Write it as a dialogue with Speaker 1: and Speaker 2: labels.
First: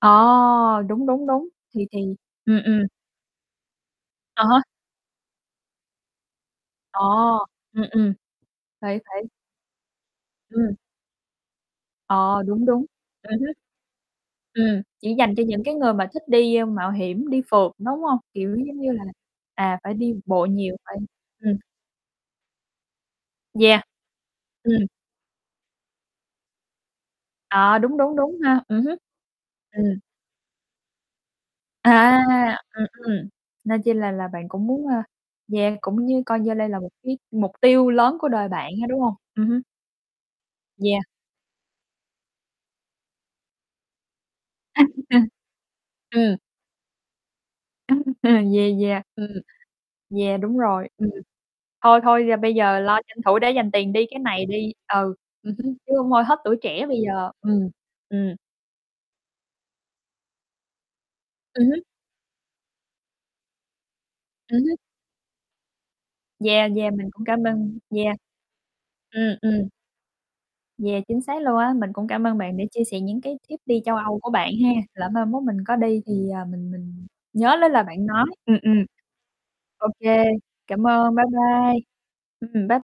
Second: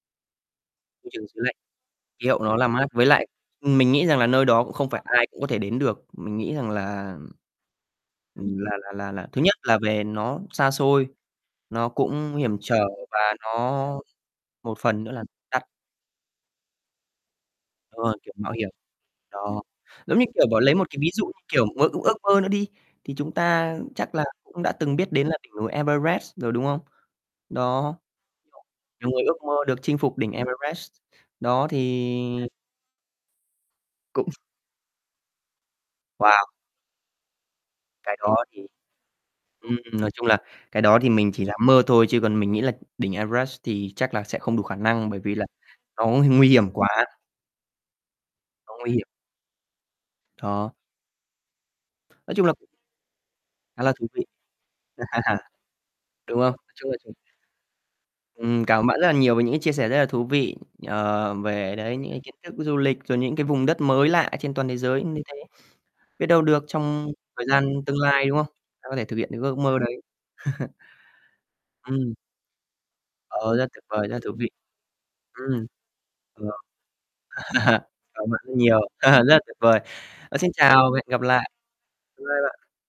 Speaker 1: Ờ, đúng,
Speaker 2: Môi
Speaker 1: đúng,
Speaker 2: trường xứ
Speaker 1: đúng,
Speaker 2: lạnh,
Speaker 1: thì thì
Speaker 2: khí hậu nó
Speaker 1: ừm,
Speaker 2: là mát
Speaker 1: ừm.
Speaker 2: với lại ừm, mình nghĩ rằng là
Speaker 1: À
Speaker 2: nơi
Speaker 1: há.
Speaker 2: đó cũng không phải ai cũng có thể đến được, mình nghĩ rằng
Speaker 1: Ờ,
Speaker 2: là,
Speaker 1: ừm, ừm.
Speaker 2: ưm, là là
Speaker 1: Thấy,
Speaker 2: là
Speaker 1: thấy.
Speaker 2: là thứ nhất là về nó xa
Speaker 1: Ừm.
Speaker 2: xôi, nó cũng
Speaker 1: Ờ,
Speaker 2: hiểm
Speaker 1: đúng, đúng,
Speaker 2: trở, và
Speaker 1: ừm hứm.
Speaker 2: nó một
Speaker 1: Ừm,
Speaker 2: phần nữa
Speaker 1: chỉ
Speaker 2: là
Speaker 1: dành cho những
Speaker 2: đắt.
Speaker 1: cái người mà thích đi, ơ, mạo hiểm, đi phượt, đúng
Speaker 2: Đúng rồi,
Speaker 1: hông?
Speaker 2: kiểu mạo
Speaker 1: Kiểu,
Speaker 2: hiểm.
Speaker 1: giống như là,
Speaker 2: Đó,
Speaker 1: à, phải đi
Speaker 2: giống như
Speaker 1: bộ
Speaker 2: kiểu, bảo lấy
Speaker 1: nhiều,
Speaker 2: một
Speaker 1: phải
Speaker 2: cái ví dụ như
Speaker 1: ừm.
Speaker 2: kiểu mơ ước ước mơ nữa đi thì chúng ta
Speaker 1: Yeah,
Speaker 2: chắc là cũng đã
Speaker 1: ừm.
Speaker 2: từng biết đến là đỉnh núi Everest rồi, đúng không?
Speaker 1: À,
Speaker 2: Đó.
Speaker 1: đúng, đúng, đúng ha, ừm hứm.
Speaker 2: Nhiều người ước mơ được chinh
Speaker 1: Ừm.
Speaker 2: phục đỉnh Everest, đó, thì
Speaker 1: À, ừm, ừm, nên chi là là
Speaker 2: Cũng
Speaker 1: bạn cũng muốn, ơ yeah, cũng như coi
Speaker 2: Wow.
Speaker 1: như đây là một cái mục tiêu lớn
Speaker 2: Cái
Speaker 1: của
Speaker 2: đó
Speaker 1: đời
Speaker 2: thì
Speaker 1: bạn ha, đúng hông? Ừm hưm.
Speaker 2: ừm, nói chung là cái đó
Speaker 1: Yeah.
Speaker 2: thì mình chỉ dám mơ thôi chứ còn mình nghĩ là đỉnh Everest thì chắc là sẽ không đủ khả năng, bởi vì là nó
Speaker 1: Ừm.
Speaker 2: ng nguy hiểm quá.
Speaker 1: Yeah, yeah,
Speaker 2: Nó nguy
Speaker 1: yeah,
Speaker 2: hiểm.
Speaker 1: ừm. Yeah, đúng
Speaker 2: Đó.
Speaker 1: rồi, ừm. Thôi, thôi,
Speaker 2: Nói
Speaker 1: ơ,
Speaker 2: chung là
Speaker 1: bây giờ lo tranh thủ để dành
Speaker 2: Khá
Speaker 1: tiền
Speaker 2: là
Speaker 1: đi
Speaker 2: thú
Speaker 1: cái
Speaker 2: vị.
Speaker 1: này đi. Ừ, ừm hứm, chứ hông thôi hết
Speaker 2: Đúng không?
Speaker 1: tuổi trẻ
Speaker 2: Chung là
Speaker 1: bây
Speaker 2: [unintelligible]
Speaker 1: giờ, ừm. Ừm.
Speaker 2: Ừm, cảm ơn bạn rất là nhiều về những cái chia sẻ rất là thú vị, ờ,
Speaker 1: Ừm
Speaker 2: về
Speaker 1: hứm.
Speaker 2: đấy những cái kiến thức du lịch, rồi những cái vùng đất mới lạ trên
Speaker 1: Ừm
Speaker 2: toàn
Speaker 1: hứm.
Speaker 2: thế giới như thế. Biết đâu được
Speaker 1: Yeah, yeah,
Speaker 2: trong
Speaker 1: mình cũng cảm
Speaker 2: thời
Speaker 1: ơn,
Speaker 2: gian tương
Speaker 1: yeah.
Speaker 2: lai, đúng không? Ta có thể thực hiện
Speaker 1: Ừm,
Speaker 2: những ước
Speaker 1: ừm.
Speaker 2: mơ đấy.
Speaker 1: Yeah, chính xác luôn á, mình cũng
Speaker 2: Ừm.
Speaker 1: cảm ơn bạn đã chia sẻ những cái
Speaker 2: Ờ,
Speaker 1: tip
Speaker 2: rất
Speaker 1: đi
Speaker 2: tuyệt
Speaker 1: châu
Speaker 2: vời,
Speaker 1: Âu
Speaker 2: rất
Speaker 1: của
Speaker 2: thú
Speaker 1: bạn
Speaker 2: vị.
Speaker 1: ha, lỡ mai mốt mình
Speaker 2: Ừm,
Speaker 1: có đi thì,
Speaker 2: ờ,
Speaker 1: ờ, mình mình nhớ lấy lời bạn
Speaker 2: cảm
Speaker 1: nói,
Speaker 2: ơn bạn rất
Speaker 1: ừm,
Speaker 2: nhiều,
Speaker 1: ừm.
Speaker 2: rất tuyệt vời.
Speaker 1: Ô kê,
Speaker 2: Ơ, xin
Speaker 1: cảm
Speaker 2: chào và hẹn
Speaker 1: ơn,
Speaker 2: gặp
Speaker 1: bye
Speaker 2: lại,
Speaker 1: bye.
Speaker 2: bye bye bạn.
Speaker 1: Ừm, bye